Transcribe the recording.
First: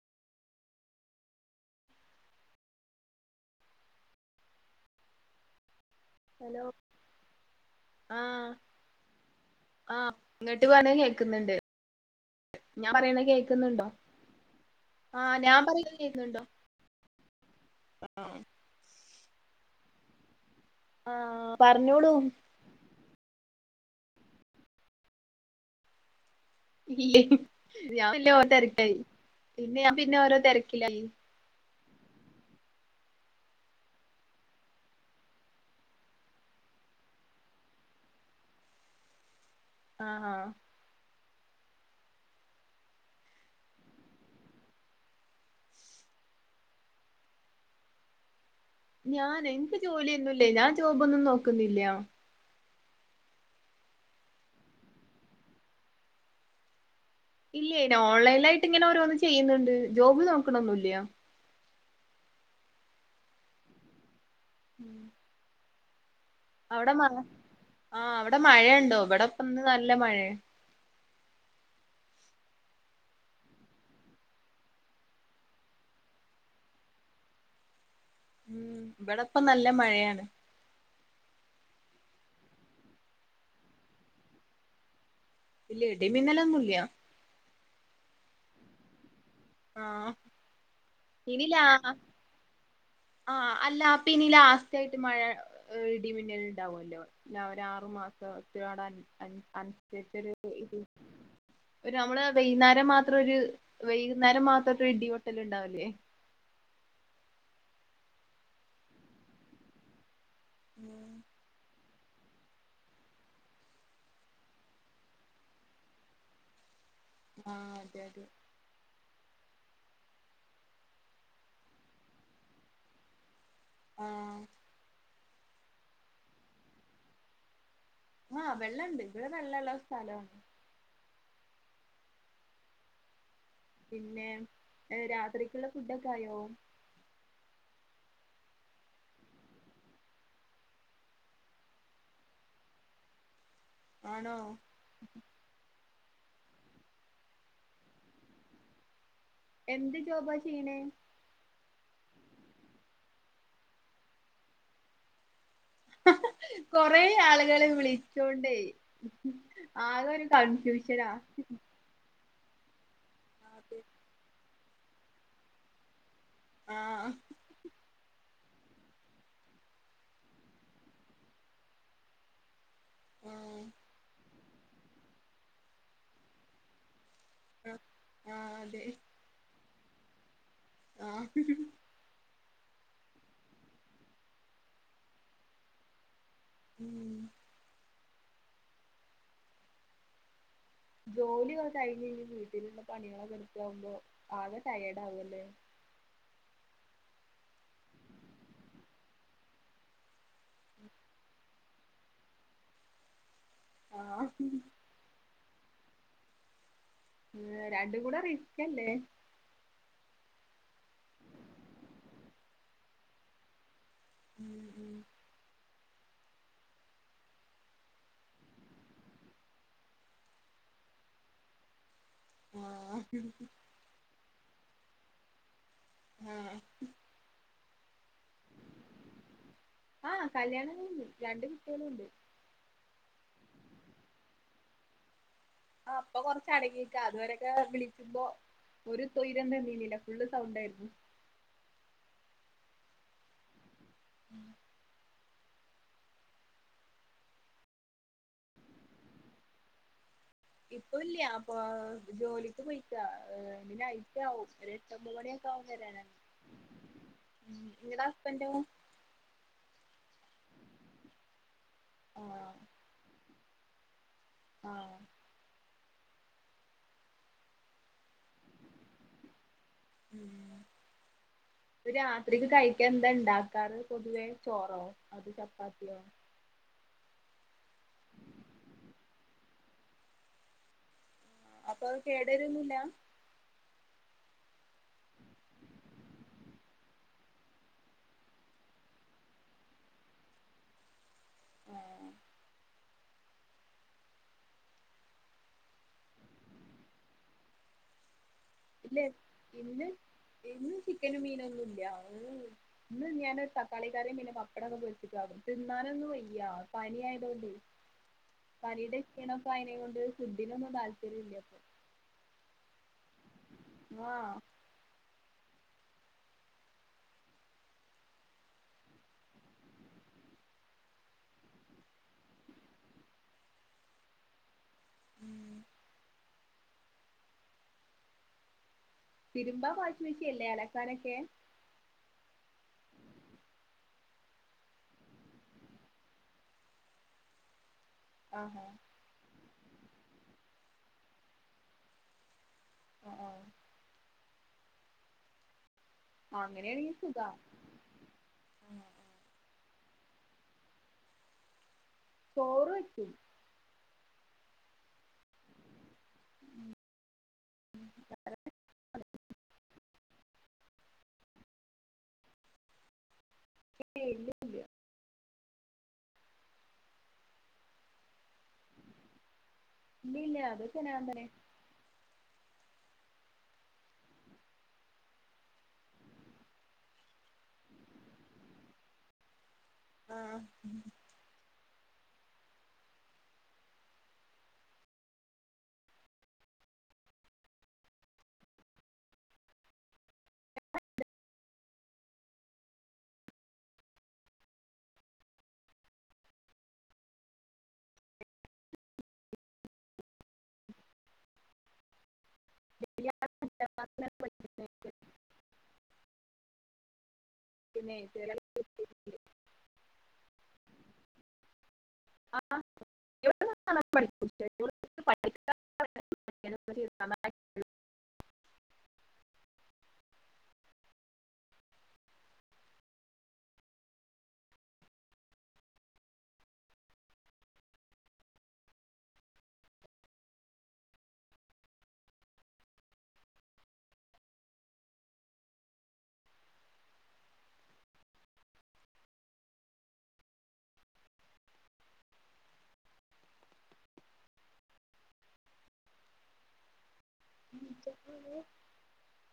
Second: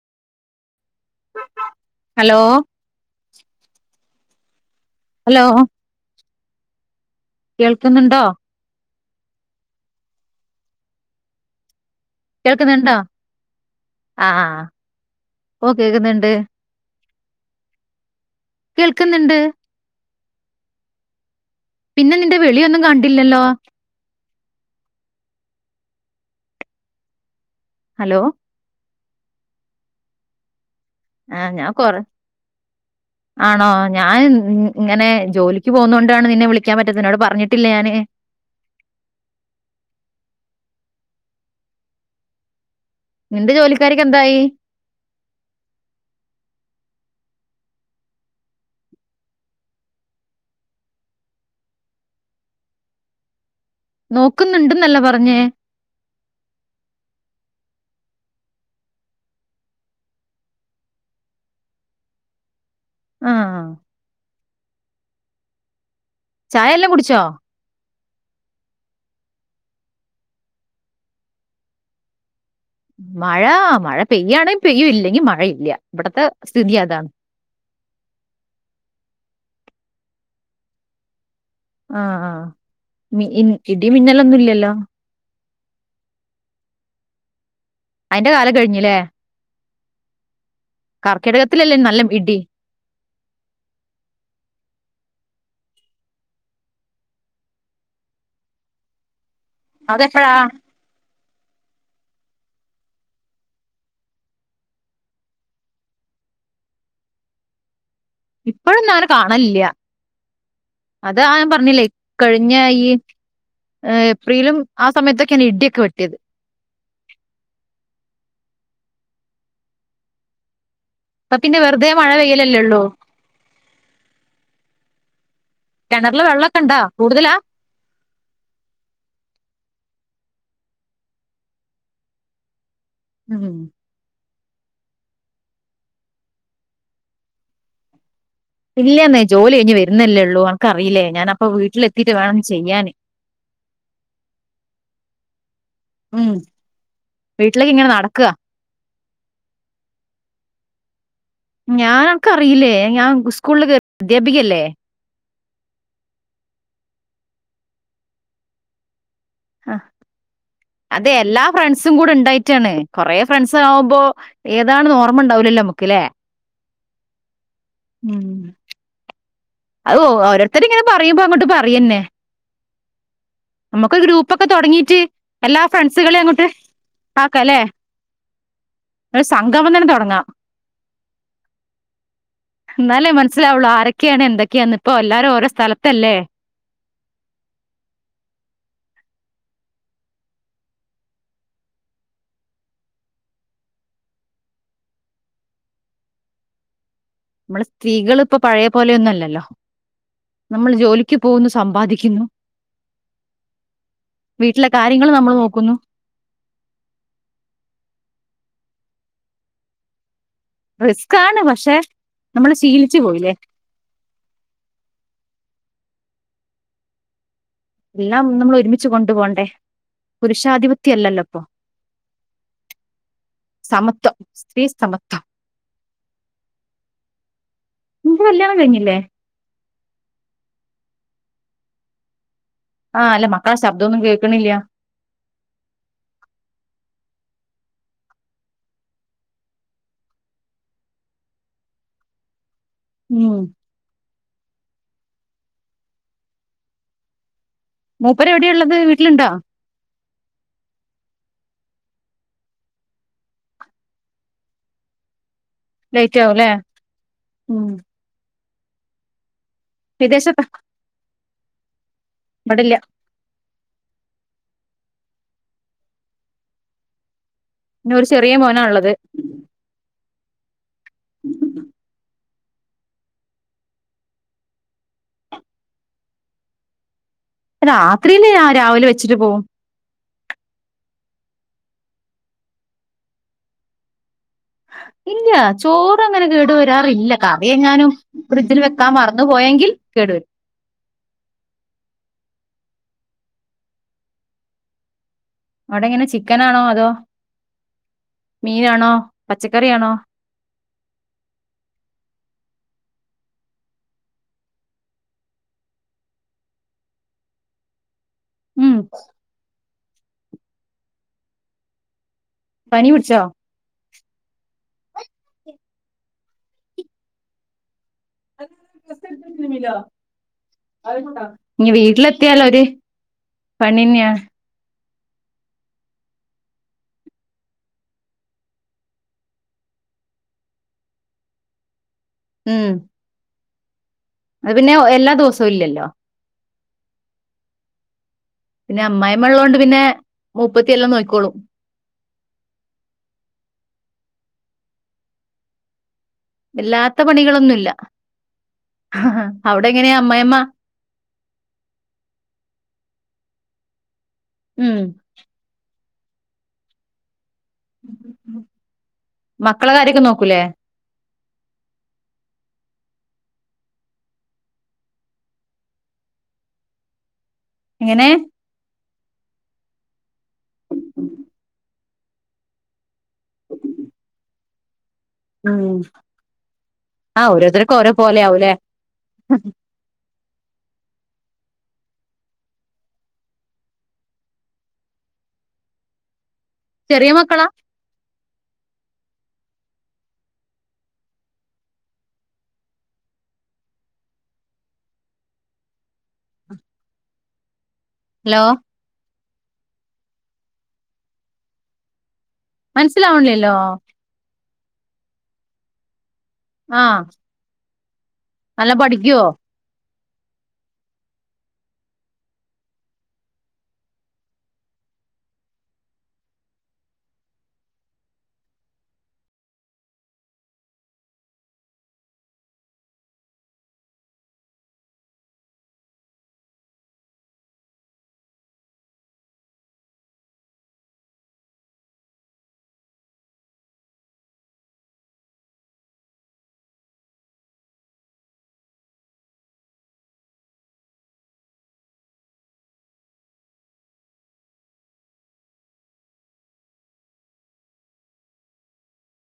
Hello hello hello കേൾക്കുന്നുണ്ടോ ആ ഇങ്ങട്ട് പറണത് കേക്കുന്നുണ്ട് ഞാൻ കേൾക്കുന്നുണ്ടോ പറയണത് കേക്കുന്നുണ്ടോ ആ ആ ഞാൻ ഓ പറയണത് കേൾക്കുന്നുണ്ട് കേക്കുന്നുണ്ടോ ആ കേൾക്ക്ന്ന്ണ്ട് ആ അ പിന്നെ നിന്റെ വിളിയൊന്നും കണ്ടില്ലല്ലോ ഇല്ലേ യ് ഹ്‌മ് ഞാൻ ഹലോ പിന്നെ ഓരോതിരക്കായി പിന്നെ ഞാൻ പിന്നെ ഓരോ തിരക്കിലായി കൊറെ ആണോ ഞാൻ മ് മ് ഇങ്ങനെ ജോലിക്ക് പോകുന്നോണ്ടാണ് നിന്നെ വിളിക്കാൻ പറ്റത്ത നിന്നോട് പറഞ്ഞിട്ടില്ലേ ഞാന് [inaudible] ആ ആ നിന്റെ ജോലിക്കാര്യോക്കെ എന്തായി? ഞാൻ എനിക്ക് ജോലിയൊന്നുല്ല ഞാൻ ജോബൊന്നും നോക്കുന്നില്ല. നോക്കുന്നുണ്ടെന്നല്ലേ പറഞ്ഞേ? ഇല്ല ഓൺലൈനിലായിട്ട് ഇങ്ങനെ ഓരോന്ന് ചെയ്യുന്നുണ്ട് ജോബ് നോക്കണൊന്നുല്ല. ആ ആ ഉം ചായെല്ലാം കുടിച്ചോ? ആഹ് അവിടെ മഴയുണ്ടോ ഇവിടെപ്പന്ന് നല്ല മഴയാ മഴ മഴ പെയ്യാണെ പെയ്യും ഇല്ലെങ്കി മഴ ഇല്ല ഇവിടത്തെ സ്ഥിതി അതാ [inaudible] ഉം ഇവിടെപ്പം നല്ല മഴയാണ് ആഹ് ആഹ് മി ഇൻ ഇടി മിന്നലൊന്നുംല്ലല്ലോ? ഇല്ല ഇടി മിന്നലൊന്നുല്ല്യ അയിന്റെ കാലം കഴിഞ്ഞിലേ ആഹ് കർക്കിടകത്തിലല്ലേ നല്ല ഇടി ആ അല്ല പിന്നെ ഈ ലാസ്റ്റായിട്ട് മഴ ഇടിമിന്നൽ ഇണ്ടാവുവല്ലോ ഒരാറ് മാ മാസോ അതെപ്പോഴാ [unintelligible] ഒരു നമ്മള് വൈന്നേരം മാത്രം ഒരു വൈകുന്നേരം മാത്രം ഒരു ഇടിവെട്ടല് ഇണ്ടാവില്ലേ? [inaudible] ഇപ്പഴൊന്നു അങ്ങനെ കാണലില്ല. അത് [unintelligible] ഞാ ൻ പറഞ്ഞില്ലേ കഴിഞ്ഞായി ഏപ്രിലും ആ സമയത്തൊക്കെയാണ് ഇടിയൊക്കെ വെട്ടിയത് ആ അതെ അതെ ഇപ്പ പിന്നെ വെറുതെ മഴ പെയ്യലല്ലേ ള്ളു ആ കിണറിലെ വെള്ളമൊക്കെ ഇണ്ടാ കൂടുതലാ ആ വെള്ളണ്ട് ഇവിടെ വെള്ളംള്ള സ്ഥലാണ് ഉം പിന്നെ രാത്രിക്കുള്ള ഫുഡൊക്കെ ആയോ ഇല്ലാന്നേ ജോലി കഴിഞ്ഞ് വരുന്നല്ലേള്ളൂ അനക്കറീല്ലേ ഞാന അപ്പ വീട്ടിലെത്തിയിട്ട് വേണം ചെയ്യാന് [inaudible] ആണോ ഉം വീട്ടിലേക്ക് ഇങ്ങനെ നടക്കുക എന്ത് ജോബ ചെയ്യണേ ഞാൻ അക്ക്‌ അറിയില്ലേ ഞാൻ സ്കൂളില് കേറി അദ്ധ്യാപികയല്ലേ കൊറെ ആളുകള് വിളിച്ചോണ്ടേ ആഹ് ആകെ ഒരു അത് കൺഫ്യൂഷനാ എല്ലാ ഫ്രണ്ട്സും കൂടെ ഉണ്ടായിട്ടാണ് കൊറെ ഫ്രണ്ട്സ ആവുമ്പോ ഏതാണെന്ന് ഓർമ്മ ഉണ്ടാവുലല്ലോ നമ്ക്കല്ലേ ആഹ് ഉം അത് ഓ ഓരോരുത്തര് ഇങ്ങനെ പറയുമ്പോ അങ്ങോട്ട് പറയന്നെ ആഹ് നമുക്ക് ഗ്രൂപ്പൊക്കെ തുടങ്ങീട്ട് എല്ലാ ഫ്രണ്ട്സുകളെ അങ്ങോട്ട് ആക്കല്ലേ ആ ആ ഒരു സംഗമം തന്നെ തൊടങ്ങാം ആഹ് എന്നാലേ മനസ്സിലാവുള്ളു ആരൊക്കെയാണ് എന്തൊക്കെയാന്ന് ഇപ്പോ എല്ലാരും ഓരോ സ്ഥലത്തല്ലേ ഉം ജോലി ഒക്കെ കഴിഞ്ഞ്കഴിഞ് വീട്ടിലുള്ള പണികളൊക്കെ എടുക്കകുമ്പോ ആകെ ടയേഡ് ആകുവല്ലേ നമ്മള് സ്ത്രീകൾ ഇപ്പ പഴയ പോലെയൊന്നും അല്ലല്ലോ നമ്മള് ജോലിക്ക് പോകുന്ന് സ് സമ്പാദിക്കുന്നു ആ വീട്ടിലെ കാര്യങ്ങളും നമ്മള് നോക് ക്കുന്നു ഏഹ് രണ്ടും കൂടെ റിസ്ക്കല്ലേ റിസ്ക്കാണ് പക്ഷെ നമ്മള് ശീലിച്ചു പോയില്ലേ ഉം ഉം എല്ലാം നമ്മൾ ഒരുമിച്ച് കൊണ്ടു പോണ്ടേ പുരുഷാധിപത്യ അല്ലല്ലോ ഇപ്പൊ ആഹ് സ്ത്രീസമത്ഥം ഉം നിനിക്ക് കല്യാണം കഴിഞ്ഞില്ലേ ആഹ് കല്യാണം കഴിഞ്ഞ് രണ്ട് കുട്ടികളുണ്ട് ആഹ് അല്ല മക്കള ശബ്ദോന്നും കേക്കണില്യാ ആ അപ്പൊ കൊറച്ച് അടങ്ങിക്ക അതുവരൊക്കെ വിളിക്കുമ്പോ ഒരു തൊയ്രം തന്നീലില്ല ഫുള്ള് സൗണ്ട് ആയിരുന്നു ഉം [unintelligible] മൂപ്പര് എവിടെയാ ഇള്ളത് വീട്ടിലുണ്ടോ ഇപ്പൊ ഇല്യ അപ്പൊ ആഹ് ജോലിക്ക് പോയിക്ക ഏഹ് പിന്നെ നൈറ് ആവും ഒരു എട്ടൊമ്പത് മണിയ ക്കോവും വരാന് ലേറ്റ് ആവും അല്ലേ ഉം നിങ്ങടെ ഹസ്ബന്റോ വിദേശത്ത ആ ഇവിടില്ല ആഹ് പിന്ന ഒരു ചെറിയ മോനാ ഉള്ളത് ഉം പ്പ രാ ത്രിക്ക് കഴിക്ക എന്താ ഇണ്ടാക്കാറ് പൊതുവേ ചോറോ അതോ ചപ്പാത്തിയോ രാത്രില്ലേ ഞാ രാവിലെ വെച്ചിട്ട് പോവും അപ്പൊ അത് കേട്വരൊന്നില്ല ഇല്യാ ചോറ് അങ്ങനെ കേടു വരാറില്ല കറിയെങ്ങാനും ബ്രിഡ്ജിൽ വെക്കാൻ മറന്ന് പോയെങ്കിൽ കെ ട്വരും ആഹ് അവ്ടെ എങ്ങനെ ചിക്കനാണോ അതോ മീനാണോ ഇല്ലെ ഇന്ന് പച്ചക്കറിയാണോ ഇന്ന് ചിക്കനും മീനൊന്നുംല്ല ഇന്ന് ഞാനൊരു തക്കാളിക്കറിം പിന്നെ പപ്പടൊക്കെ പൊര്ച്ചിട്ട് ആകും തിന്നാനൊന്നും വയ്യ പനിയായ്തൊണ്ടേ ഉം പനീടെ [unintelligible] ആയീനെ കൊണ്ട് ഫുഡിനൊന്നും താല്പര്യം ഇല്ല പ്പൊ പനി പിടിച്ചോ ആ [unintelligible] ഇനി വീട്ട്ലെത്തിയാല് ഒര് പണിന്നെയാണ്. ഉം തിര്മ്പാ വാഷിങ് മെഷീൻ ല്ലേ അലക്കാനൊക്കെ ഉം അത് പിന്നെ എല്ലാ ദെവസവും ഇല്ലല്ലോ ആഹാ പിന്നെ അമ്മായിമ്മള്ളൊണ്ട് പിന്നെ മൂപ്പത്തിയെല്ലാം നോക്കിക്കോളും. അ ആ ആഹ് അങ്ങനെയാണെങ്കി വല്ലാത്ത സുഖാ പണികളൊന്നുംല്ല അവിടെങ്ങനെയാ അമ്മായിമ്മ ചോറ് വെക്കും ഉം മക്കളെ കാര്യൊക്കെ നോക്കൂലെ ഏ ഇല്ലല്ല എങ്ങനെ ഇല്ല്യല്ല അതൊക്കെ ഞാ [unintelligible] [inaudible] ഉം ആ ഓരോരുത്തർക്കും ഓരോ പോലെ ആവൂല്ലേ ആ ചെറിയ മക്കളാ ഹലോ മൻസ്സ്ലാവണില്ലല്ലോ [inaudible] ആ പിന്നെ നല്ല പഠിക്കോ ആ [unintelligible] [inaudible]